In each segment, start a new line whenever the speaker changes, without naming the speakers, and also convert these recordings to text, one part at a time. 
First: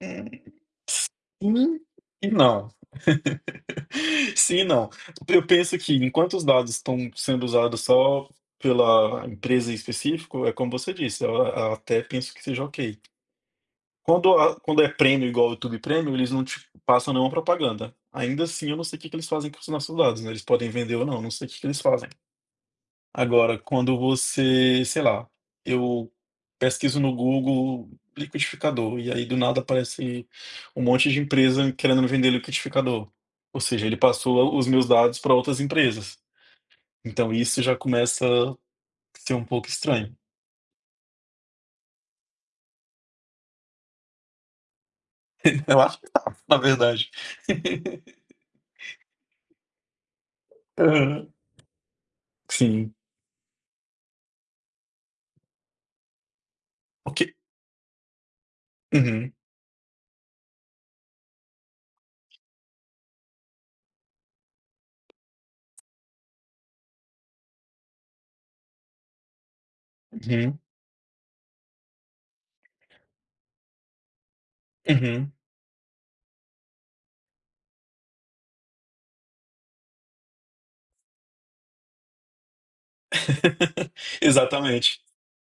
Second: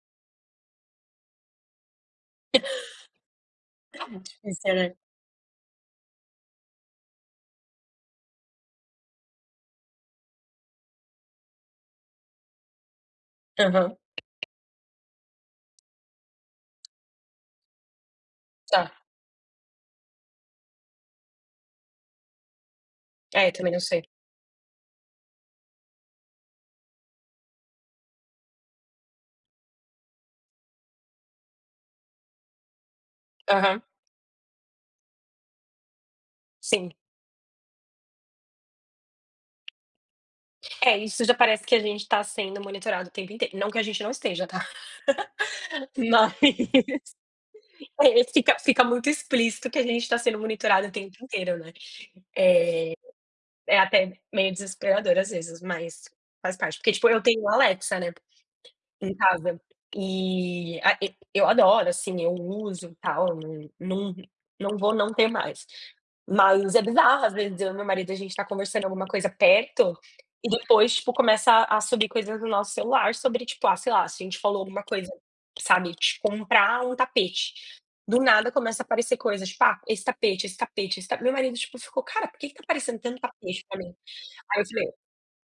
S não, não.
É muito
Sim e
difícil,
não.
né.
Eu penso que, enquanto os dados estão sendo usados só pela empresa em específico, é como você disse. Eu até penso que seja ok.
Aham
Quando a quando é Premium igual ao YouTube Premium, eles não te passam nenhuma propaganda. Ainda assim, eu não sei
Tá.
o que que eles fazem com os nossos dados, né? Eles podem vender ou não, não sei o que que eles fazem.
É,
Agora,
também não
quando
sei.
você, sei lá, eu pesquiso no Google “liquidificador” e aí, do nada, aparece um monte de empresa querendo me vender liquidificador. Ou
Aham.
seja, ele passou os meus dados para outras empresas.
Sim.
Então isso já começa a ser um pouco estranho.
É, isso já parece que a gente tá sendo monitorado o tempo inteiro. Não que a gente não esteja, tá?
Eu acho que
Mas
tá na verdade.
É, fica, fica muito explícito que a gente tá sendo monitorado o tempo
Aham,
inteiro, né? É,
sim.
é até meio desesperador às vezes, mas faz parte. Porque, tipo,
O
eu
que
tenho a Alexa, né, em
Uhum.
casa e a e eu adoro, assim. Eu uso e tal. Num, num, não vou não ter mais. Mas é bizarro. Às vezes, eu e meu marido, a gente tá conversando alguma coisa perto e,
Uhum.
depois, tipo, começam a surgir coisas no nosso celular sobre, tipo, ah, sei lá, se a gente falou alguma coisa,
Uhum.
sabe? De comprar um tapete. Do nada, começam a aparecer coisas, tipo: “Ah, esse tapete, esse tapete, esse tapete.” Meu marido ficou: “Cara, por que que tá aparecendo tanto tapete pra mim?”. Aí eu falei:
Exatamente.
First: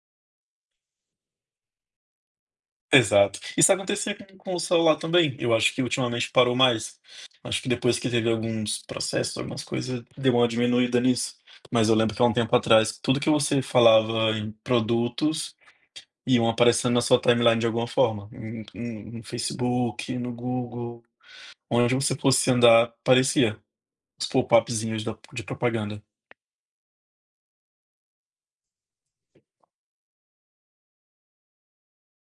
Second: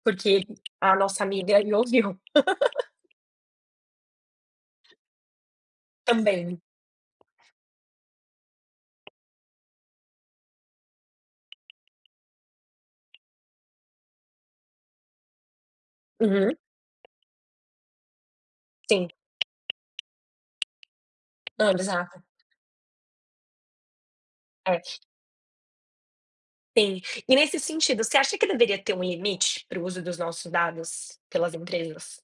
“Porque a nossa amiga me ouviu.”
Exato. Isso acontecia com com o celular também. Eu acho que ultimamente parou
Também.
mais. Acho que, depois que teve alguns processos, algumas coisas, deu uma diminuída nisso. Mas eu lembro que, há um tempo atrás, tudo que você falava em produtos, iam
Uhum.
aparecendo na sua timeline de alguma forma.
Sim.
No, no Facebook, no Google,
Hã,
onde você
bizarro.
fosse andar, apareciam os
[unintelligible]
popupzinhos da de propaganda.
Sim. E, nesse sentido, você acha que deveria ter um limite para o uso dos nossos dados pelas empresas?